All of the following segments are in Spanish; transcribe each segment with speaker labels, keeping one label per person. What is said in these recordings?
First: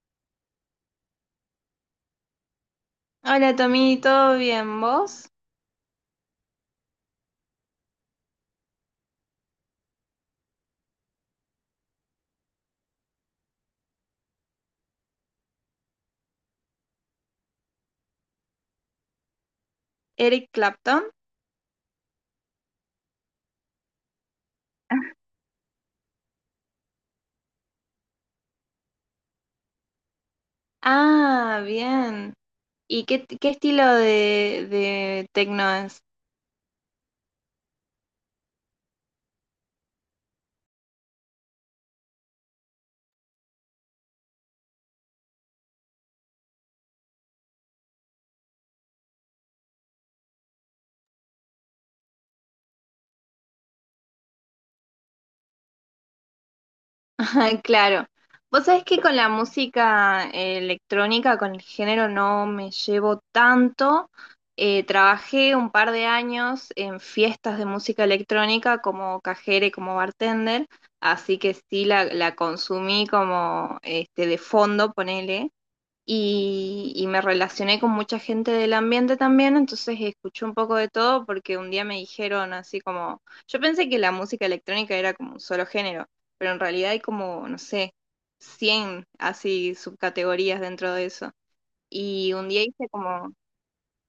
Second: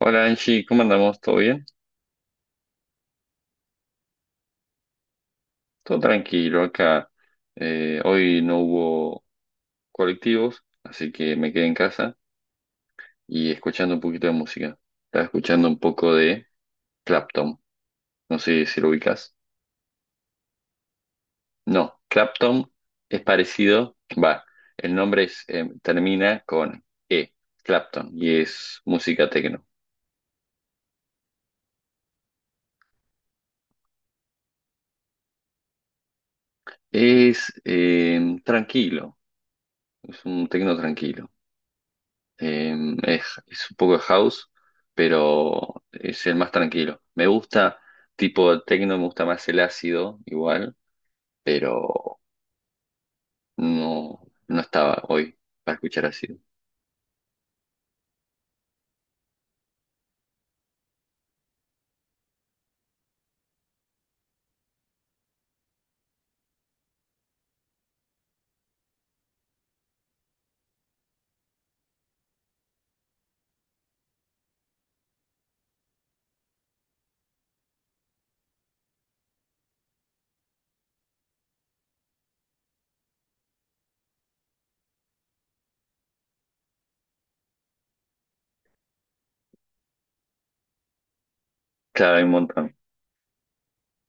Speaker 1: Hola Angie, ¿cómo andamos? ¿Todo bien?
Speaker 2: Hola Tommy, ¿todo bien? ¿Vos?
Speaker 1: Todo tranquilo acá. Hoy no hubo colectivos, así que me quedé en casa y escuchando un poquito de música. Estaba escuchando un poco de Clapton. No sé si lo ubicas.
Speaker 2: ¿Eric Clapton?
Speaker 1: No, Clapton es parecido. Va, el nombre termina con E, Clapton, y es música tecno.
Speaker 2: Ah, bien. ¿Y qué estilo de tecno es?
Speaker 1: Es tranquilo, es un tecno tranquilo. Es un poco de house, pero es el más tranquilo. Me gusta tipo techno, me gusta más el ácido igual, pero no, no estaba hoy para escuchar ácido.
Speaker 2: Claro. Vos sabés que con la música electrónica, con el género, no me llevo tanto. Trabajé un par de años en fiestas de música electrónica como cajera y como bartender, así que sí la consumí como este, de fondo, ponele y me relacioné con mucha gente del ambiente también, entonces escuché un poco de todo porque un día me dijeron así como, yo pensé que la música electrónica era como un solo género, pero en realidad hay como, no sé, 100 así subcategorías dentro de eso.
Speaker 1: Claro, hay un
Speaker 2: Y un día
Speaker 1: montón.
Speaker 2: hice como,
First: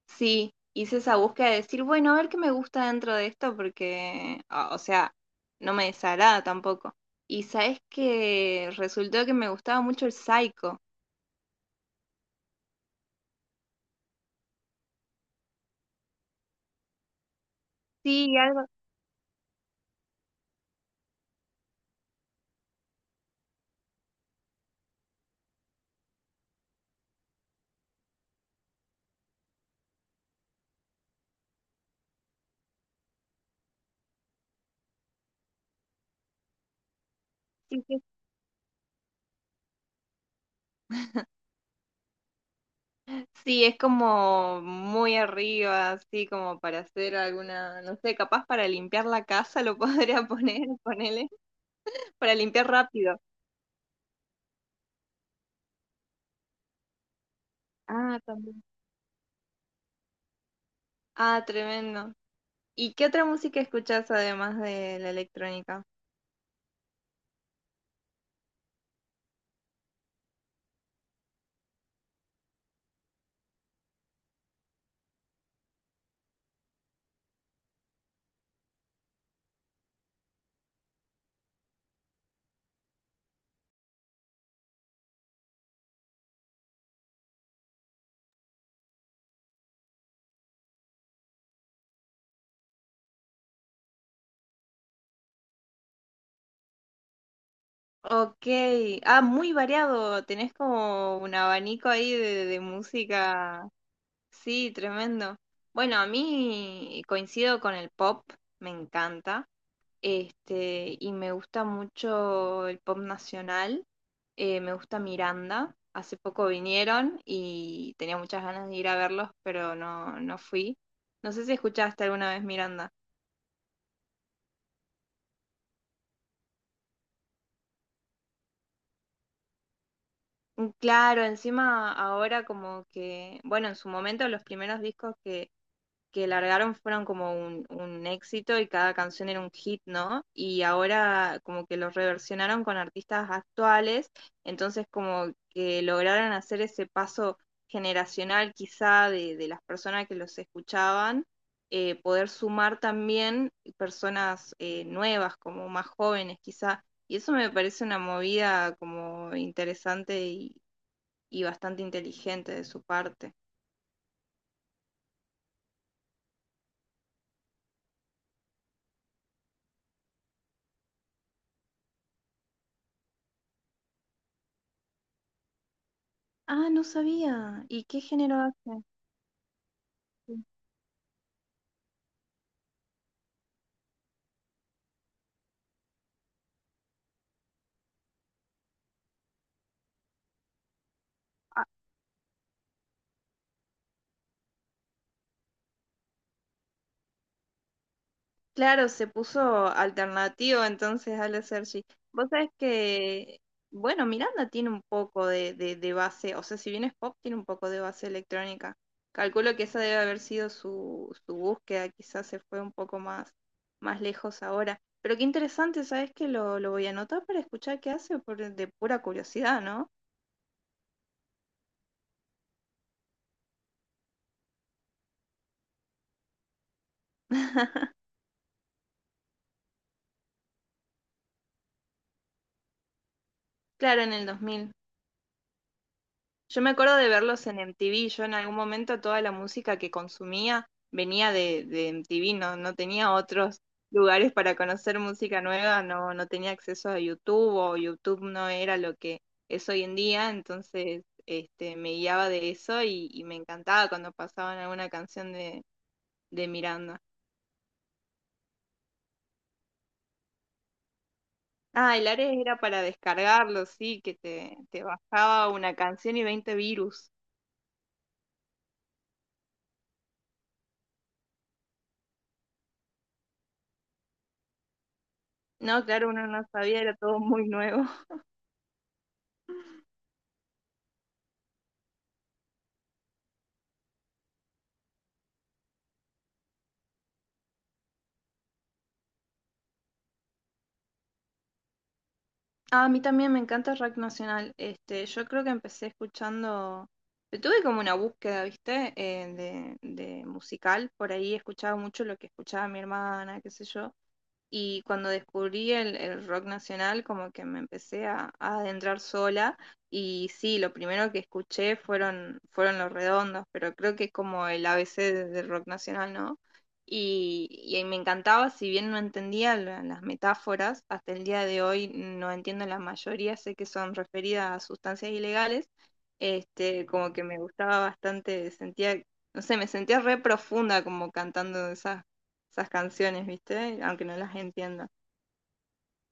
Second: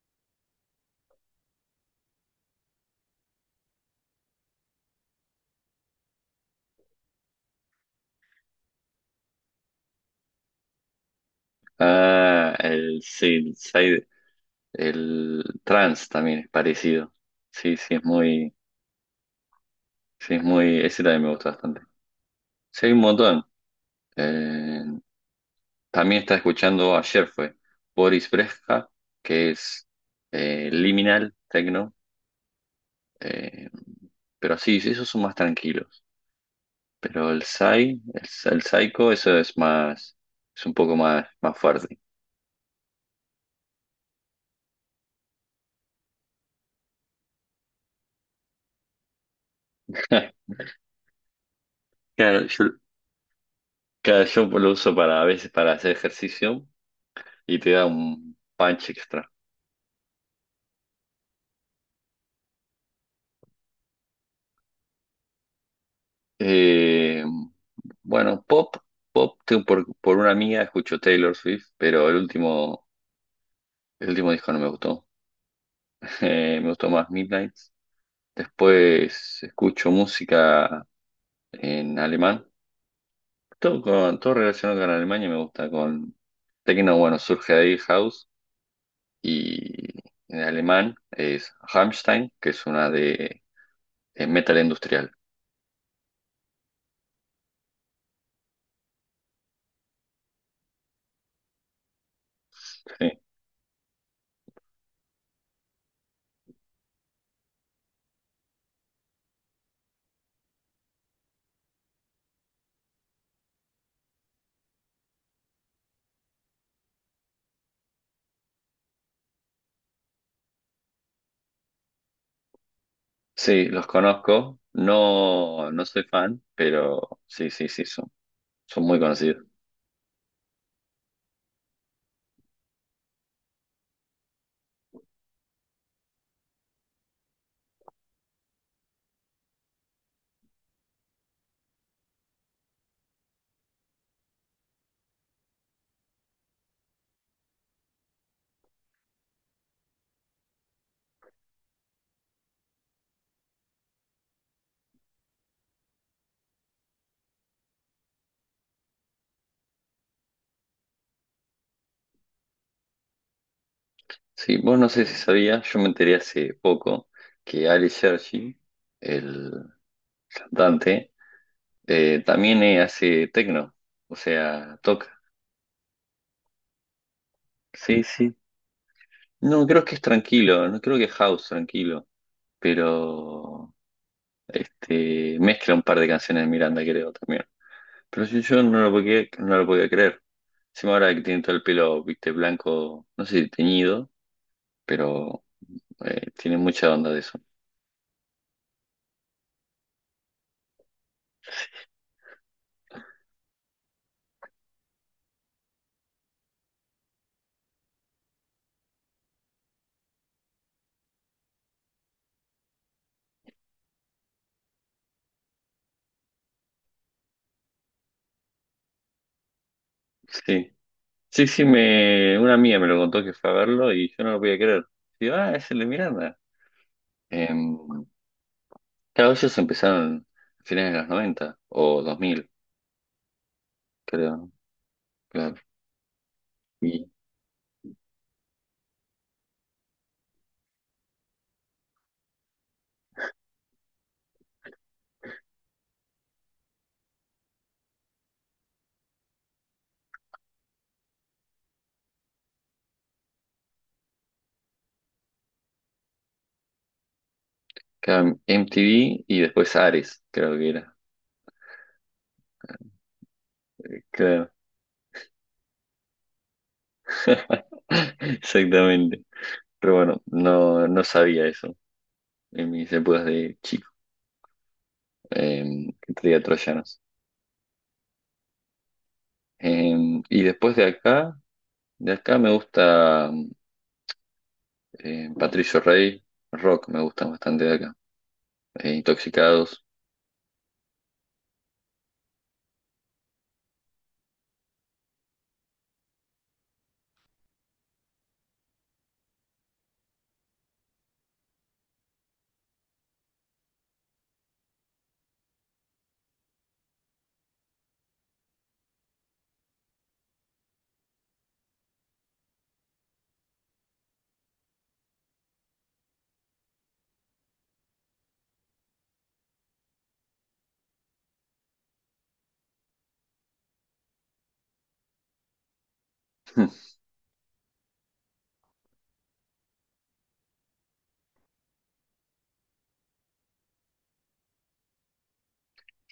Speaker 2: sí, hice esa búsqueda de decir, bueno, a ver qué me gusta dentro de esto porque, o sea, no me desagrada tampoco. Y sabes que resultó que me gustaba mucho el psycho.
Speaker 1: Ah, sí, el trance también es parecido. Sí, sí,
Speaker 2: Sí, algo,
Speaker 1: sí, ese también me gusta bastante. Sí, hay un montón. Eh, También estaba escuchando ayer fue Boris Brejcha, que es liminal, techno, eh, pero sí, sí, esos son más tranquilos. Pero el
Speaker 2: sí,
Speaker 1: Psy,
Speaker 2: sí,
Speaker 1: el, el Psycho, eso es un poco más, más fuerte.
Speaker 2: sí, es como muy arriba, así como para hacer alguna, no sé, capaz para limpiar la casa lo podría poner, ponele, para
Speaker 1: Claro,
Speaker 2: limpiar
Speaker 1: yo,
Speaker 2: rápido.
Speaker 1: claro, yo lo uso para a veces para hacer ejercicio y te da
Speaker 2: Ah,
Speaker 1: un
Speaker 2: también.
Speaker 1: punch extra.
Speaker 2: Ah, tremendo. ¿Y qué otra música escuchás además de la electrónica?
Speaker 1: Eh, bueno, pop, tengo por una amiga escucho Taylor Swift, pero el último disco no me gustó. Me gustó más Midnight. Después escucho música en alemán. Todo relacionado con Alemania me gusta. Con techno, bueno, surge de ahí House. Y en alemán es Rammstein, que es una de metal industrial.
Speaker 2: Ok, ah, muy variado, tenés como un abanico ahí de
Speaker 1: Sí.
Speaker 2: música. Sí, tremendo. Bueno, a mí coincido con el pop, me encanta. Este, y me gusta mucho el pop nacional. Me gusta Miranda. Hace poco vinieron y tenía muchas ganas de ir a verlos, pero no fui. No sé si escuchaste alguna vez Miranda.
Speaker 1: Sí, los conozco. No, no soy fan, pero sí, sí, sí, son muy conocidos.
Speaker 2: Mm, claro, encima ahora como que, bueno, en su momento los primeros discos que largaron fueron como un éxito y cada canción era un hit, ¿no? Y ahora como que los reversionaron con artistas actuales, entonces como que lograron hacer ese paso generacional quizá de las personas que los escuchaban, poder sumar también personas nuevas, como más jóvenes quizá. Y eso me parece una movida como interesante y bastante inteligente de su parte.
Speaker 1: Sí, vos no sé si sabías, yo me enteré hace poco que Ali Sergi, el cantante, también hace techno, o sea, toca.
Speaker 2: Ah, no sabía. ¿Y qué
Speaker 1: Sí, sí.
Speaker 2: género hace?
Speaker 1: No, creo que es tranquilo, no creo que es house tranquilo, pero este mezcla un par de canciones de Miranda, creo también. Pero sí, yo no lo podía creer. Encima ahora que tiene todo el
Speaker 2: Ah,
Speaker 1: pelo, viste, blanco, no sé si teñido, pero tiene mucha onda de eso.
Speaker 2: claro, se puso alternativo entonces al Sergi. Vos sabés que, bueno, Miranda tiene un poco de base, o sea, si bien es pop, tiene un poco de base electrónica. Calculo que esa debe haber sido su búsqueda, quizás se fue un poco más, más lejos ahora. Pero qué interesante, ¿sabés que lo voy a anotar para escuchar qué hace por, de pura curiosidad, ¿no?
Speaker 1: Sí, sí, sí, una amiga me lo contó que fue a verlo y yo no lo podía creer. Digo, ah, es el de Miranda. Eh, Claro, ellos empezaron a finales de los 90 o 2000
Speaker 2: Claro, en el dos
Speaker 1: creo.
Speaker 2: mil.
Speaker 1: Claro.
Speaker 2: Yo me acuerdo
Speaker 1: Y
Speaker 2: de verlos en MTV. Yo en algún momento toda la música que consumía venía de MTV, no, no tenía otros lugares para conocer música nueva, no, no tenía acceso a YouTube o YouTube no era lo que es hoy en día, entonces este, me guiaba de eso y me encantaba cuando pasaban alguna canción de Miranda.
Speaker 1: claro, MTV y después Ares, creo que era.
Speaker 2: Ah, el Ares era para descargarlo, sí,
Speaker 1: Claro.
Speaker 2: te bajaba una canción y 20 virus.
Speaker 1: Exactamente. Pero bueno, no, no sabía eso en mis épocas de chico,
Speaker 2: No, claro,
Speaker 1: que
Speaker 2: uno
Speaker 1: traía
Speaker 2: no sabía, era
Speaker 1: troyanos.
Speaker 2: todo muy nuevo.
Speaker 1: Y después de acá me gusta Patricio Rey, rock me gusta bastante de acá. Intoxicados.
Speaker 2: Ah, a mí también me encanta rock nacional. Este, yo creo que empecé escuchando, tuve como una búsqueda, ¿viste? De musical. Por ahí escuchaba mucho lo que escuchaba mi hermana, qué sé yo. Y cuando descubrí el rock nacional, como que me empecé a adentrar sola. Y sí, lo primero que escuché fueron, fueron Los Redondos, pero creo que es como el ABC de- del rock nacional, ¿no? Y ahí me encantaba, si bien no entendía la- las metáforas, hasta el día de hoy no entiendo la mayoría, sé que son referidas a sustancias ilegales, este, como que me gustaba bastante, sentía, no sé, me sentía re profunda como cantando esas canciones, ¿viste? Aunque no las entienda.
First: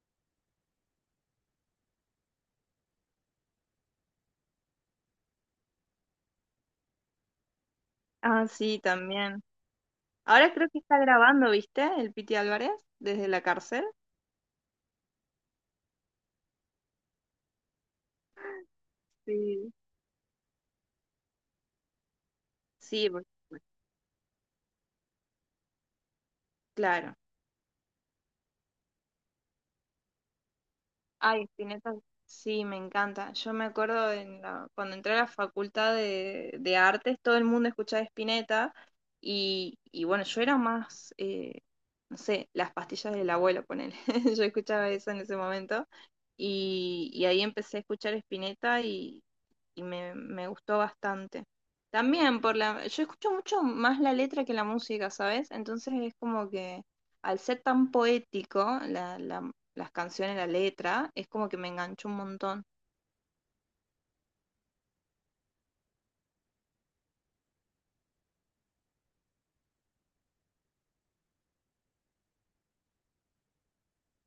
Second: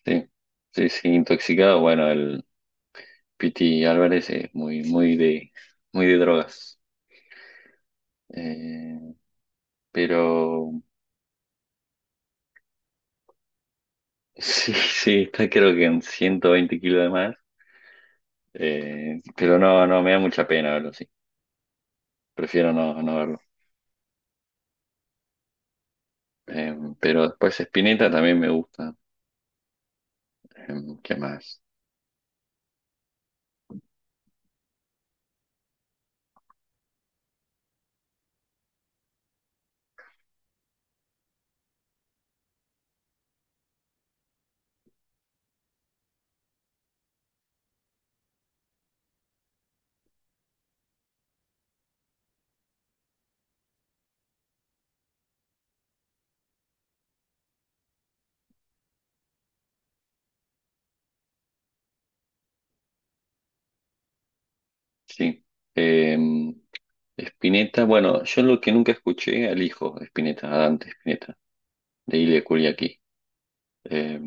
Speaker 1: Sí, sí, sí, Intoxicados, bueno, el Piti Álvarez es muy, muy de drogas.
Speaker 2: Ah, sí,
Speaker 1: Eh,
Speaker 2: también.
Speaker 1: pero
Speaker 2: Ahora creo que está grabando, ¿viste? El Piti Álvarez desde la cárcel.
Speaker 1: sí, sí, está creo que en 120 kilos de más. Pero
Speaker 2: Sí.
Speaker 1: no, no, me da mucha pena verlo, sí. Prefiero no,
Speaker 2: Sí,
Speaker 1: no
Speaker 2: por-
Speaker 1: verlo. Eh,
Speaker 2: claro.
Speaker 1: pero después Spinetta también me gusta. Eh, ¿Qué
Speaker 2: Ay,
Speaker 1: más?
Speaker 2: Spinetta, sí, me encanta. Yo me acuerdo en la- cuando entré a la facultad de artes, todo el mundo escuchaba Spinetta y bueno, yo era más, no sé, las pastillas del abuelo, ponele. Yo escuchaba eso en ese momento y ahí empecé a escuchar Spinetta y me gustó bastante. También por la, yo escucho mucho más la letra que la música, ¿sabes? Entonces es como que al ser tan poético, la las canciones, la letra, es como que me enganchó un montón.
Speaker 1: Sí. Eh, Spinetta, bueno, yo lo que nunca escuché al hijo de Spinetta, a Dante Spinetta, de Ile Kuriaki. Eh,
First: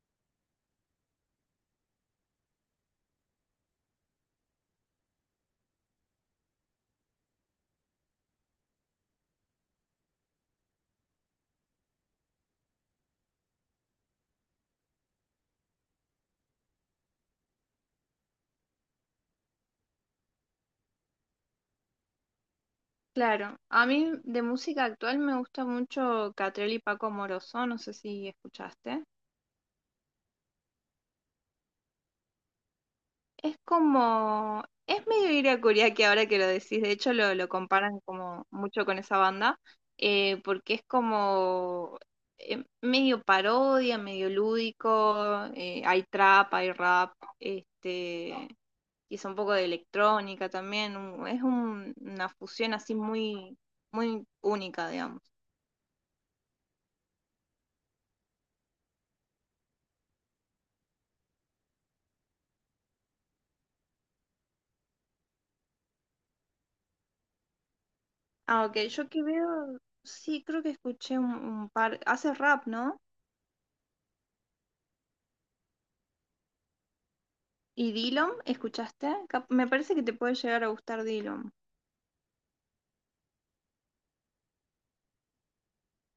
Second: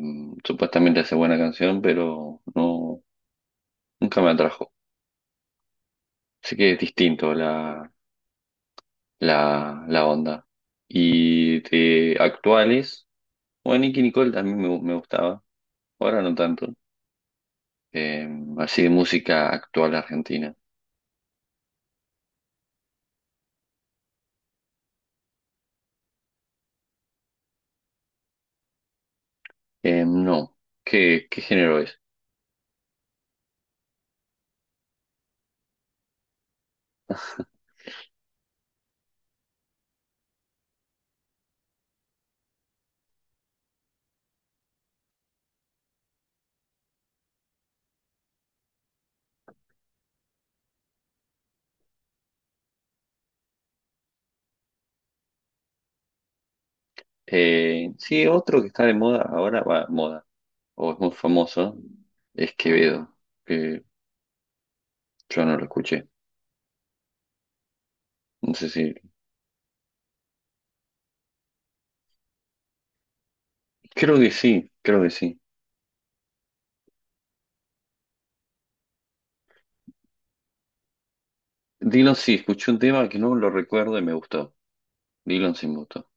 Speaker 1: Supuestamente hace buena canción, pero no, nunca me atrajo. Así que es distinto la onda. Y de actuales, bueno, Nicki Nicole también me gustaba, ahora no tanto. Eh, Así de música actual argentina.
Speaker 2: Claro, a mí de música actual me gusta mucho Catriel y Paco Amoroso, no sé si escuchaste.
Speaker 1: No, ¿qué género es?
Speaker 2: Es como, es medio Ira que ahora que lo decís, de hecho lo comparan como mucho con esa banda, porque es como medio parodia, medio lúdico, hay trap, hay rap, este, quizá un poco de electrónica también, una fusión así muy, muy única, digamos.
Speaker 1: Sí, otro que está de moda ahora, va, moda, o es muy famoso, es Quevedo, que yo no lo escuché. No
Speaker 2: Ah,
Speaker 1: sé
Speaker 2: ok,
Speaker 1: si,
Speaker 2: yo que veo, sí, creo que escuché un par, hace rap, ¿no?
Speaker 1: creo que sí, creo que sí.
Speaker 2: ¿Y Dillom? ¿Escuchaste? Cap- Me parece que te puede llegar a gustar Dillom.
Speaker 1: Dylan sí, escuché un tema que no lo recuerdo y me gustó. Dylan sí me gustó.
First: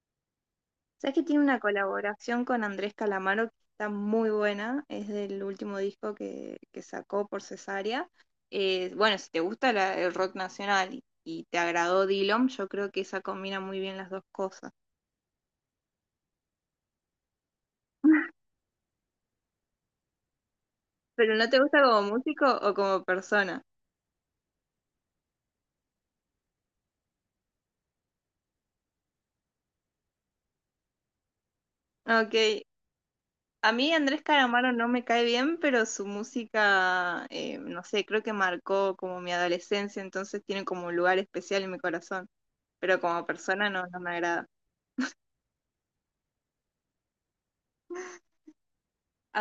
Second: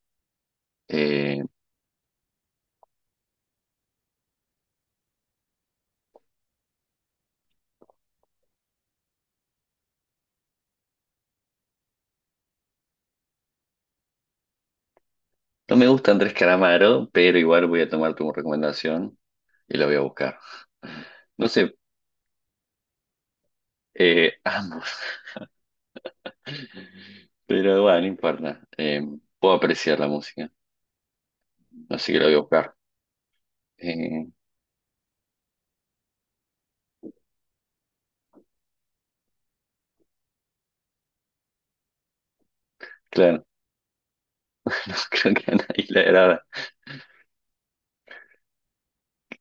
Speaker 2: ¿Sabes que
Speaker 1: Eh,
Speaker 2: tiene una colaboración con Andrés Calamaro que está muy buena? Es del último disco que sacó por Cesárea. Bueno, si te gusta la- el rock nacional y te agradó Dillom, yo creo que esa combina muy bien las dos cosas.
Speaker 1: No me gusta Andrés Calamaro, pero igual voy a tomar tu recomendación y la voy a buscar.
Speaker 2: ¿Pero no
Speaker 1: No
Speaker 2: te
Speaker 1: sé,
Speaker 2: gusta como músico o como persona?
Speaker 1: ambos, pero bueno, no importa. Puedo apreciar la música, así que la voy a
Speaker 2: Ok,
Speaker 1: buscar.
Speaker 2: a mí Andrés
Speaker 1: Eh,
Speaker 2: Calamaro no me cae bien, pero su música, no sé, creo que marcó como mi adolescencia, entonces tiene como un lugar especial en mi corazón, pero como
Speaker 1: claro,
Speaker 2: persona no, no me agrada.
Speaker 1: no creo que a nadie le agrada.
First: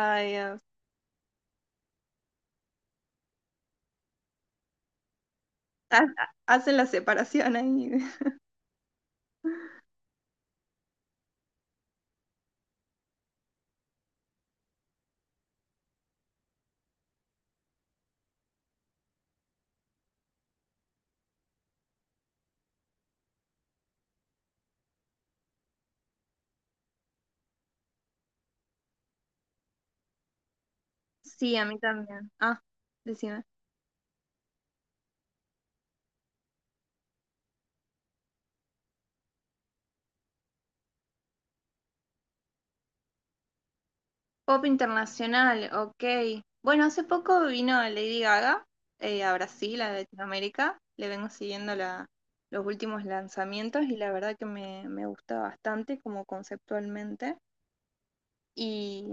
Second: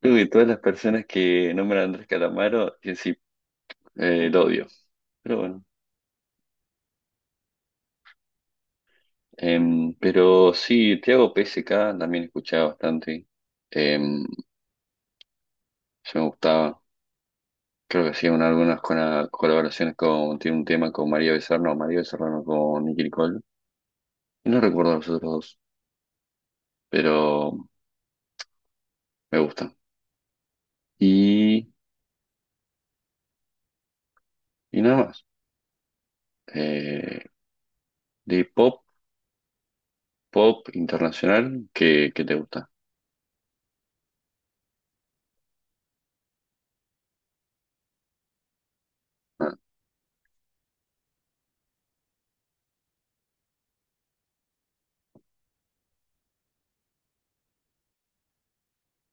Speaker 1: Creo que todas las
Speaker 2: Dios.
Speaker 1: personas que nombran a Andrés Calamaro, que sí, lo odio. Pero bueno,
Speaker 2: Ha- Hacen la separación ahí.
Speaker 1: Pero sí, Tiago PSK también escuchaba bastante. Em, yo me gustaba. Creo que sí, algunas con colaboraciones tiene un tema con María Becerra no, con Nicki Nicole. Y no recuerdo los otros dos, pero me gustan.
Speaker 2: Sí, a
Speaker 1: Y,
Speaker 2: mí también. Ah, decime.
Speaker 1: y nada más. Eh, de pop internacional, ¿qué te gusta?
Speaker 2: Pop internacional, ok. Bueno, hace poco vino Lady Gaga a
Speaker 1: Ah,
Speaker 2: Brasil, a Latinoamérica. Le vengo siguiendo la, los últimos lanzamientos y la verdad que me gusta bastante como conceptualmente. ¿Y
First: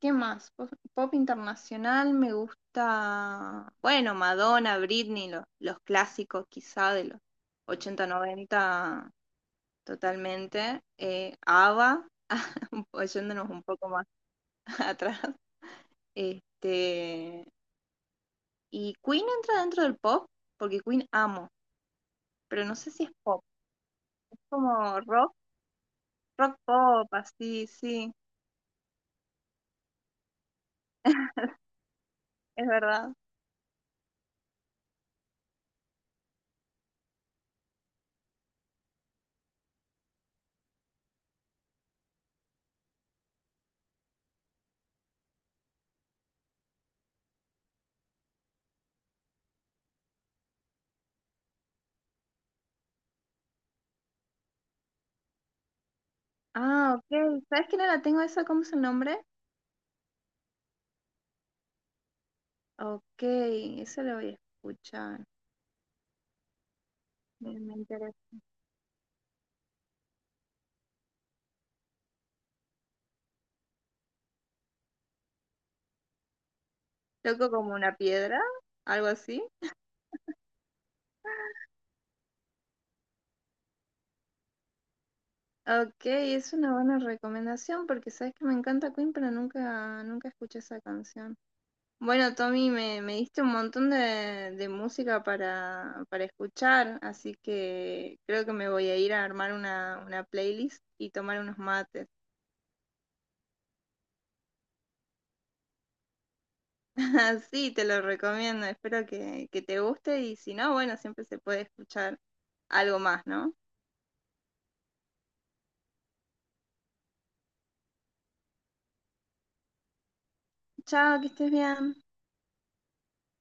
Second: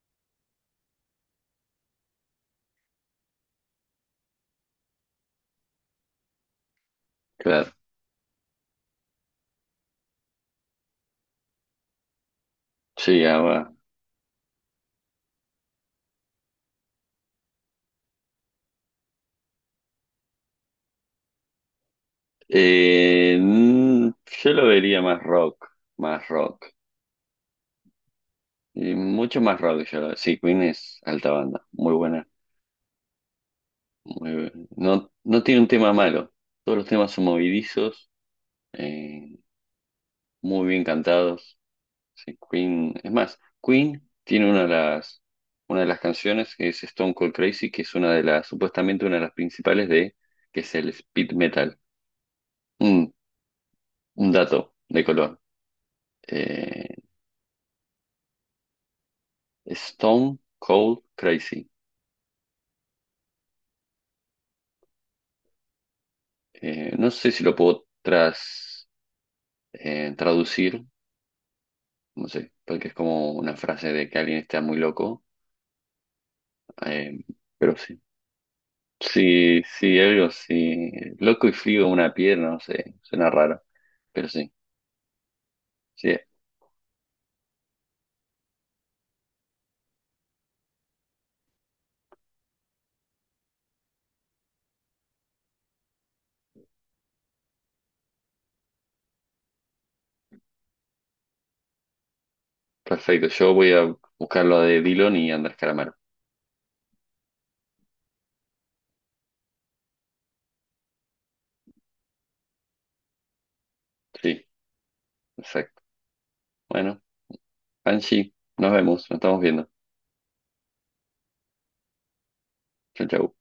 Speaker 2: qué más? Pop, pop internacional me gusta, bueno, Madonna, Britney, lo- los clásicos quizá de los
Speaker 1: claro.
Speaker 2: 80 90 totalmente. ABBA, un
Speaker 1: Sí,
Speaker 2: yéndonos un
Speaker 1: ahora.
Speaker 2: poco más atrás. Este, y Queen entra dentro del pop, porque Queen amo, pero no sé si es
Speaker 1: Eh,
Speaker 2: pop,
Speaker 1: mm,
Speaker 2: es
Speaker 1: yo lo
Speaker 2: como
Speaker 1: vería más
Speaker 2: rock,
Speaker 1: rock, más
Speaker 2: rock
Speaker 1: rock.
Speaker 2: pop, así, sí,
Speaker 1: Y mucho más rock, sí, Queen es alta banda, muy buena.
Speaker 2: es verdad.
Speaker 1: Muy, bu- no, no tiene un tema malo. Todos los temas son movidizos eh, muy bien cantados. Sí, Queen, Queen tiene una de las canciones que es Stone Cold Crazy, que es una de las, supuestamente una de las principales que es el speed metal. Un, un dato de color.
Speaker 2: Ah,
Speaker 1: Eh,
Speaker 2: ok, ¿sabes que no la tengo esa? ¿Cómo es el nombre?
Speaker 1: Stone Cold Crazy.
Speaker 2: Ok, eso lo voy a escuchar.
Speaker 1: No sé si lo
Speaker 2: Me
Speaker 1: puedo
Speaker 2: interesa.
Speaker 1: traducir, no sé, porque es como una frase de que alguien está muy loco, eh,
Speaker 2: Loco como
Speaker 1: pero
Speaker 2: una
Speaker 1: sí.
Speaker 2: piedra, algo así.
Speaker 1: Sí, sí, algo así. Loco y frío una pierna, no sé, suena raro, pero sí,
Speaker 2: Ok,
Speaker 1: sí,
Speaker 2: es una buena recomendación porque sabes que me encanta Queen, pero nunca, nunca escuché esa canción. Bueno, Tommy, me diste un montón de música para escuchar, así que creo que me voy a ir a armar una playlist y tomar unos mates.
Speaker 1: perfecto. Yo voy a buscar lo de Dillon y Andrés Calamaro.
Speaker 2: Así te lo recomiendo, espero que te guste y si no, bueno, siempre se puede escuchar algo más, ¿no?
Speaker 1: Sí, exacto. Bueno, Angie, nos vemos, nos estamos viendo.
Speaker 2: Chao, que estés bien.
Speaker 1: Chau, chau.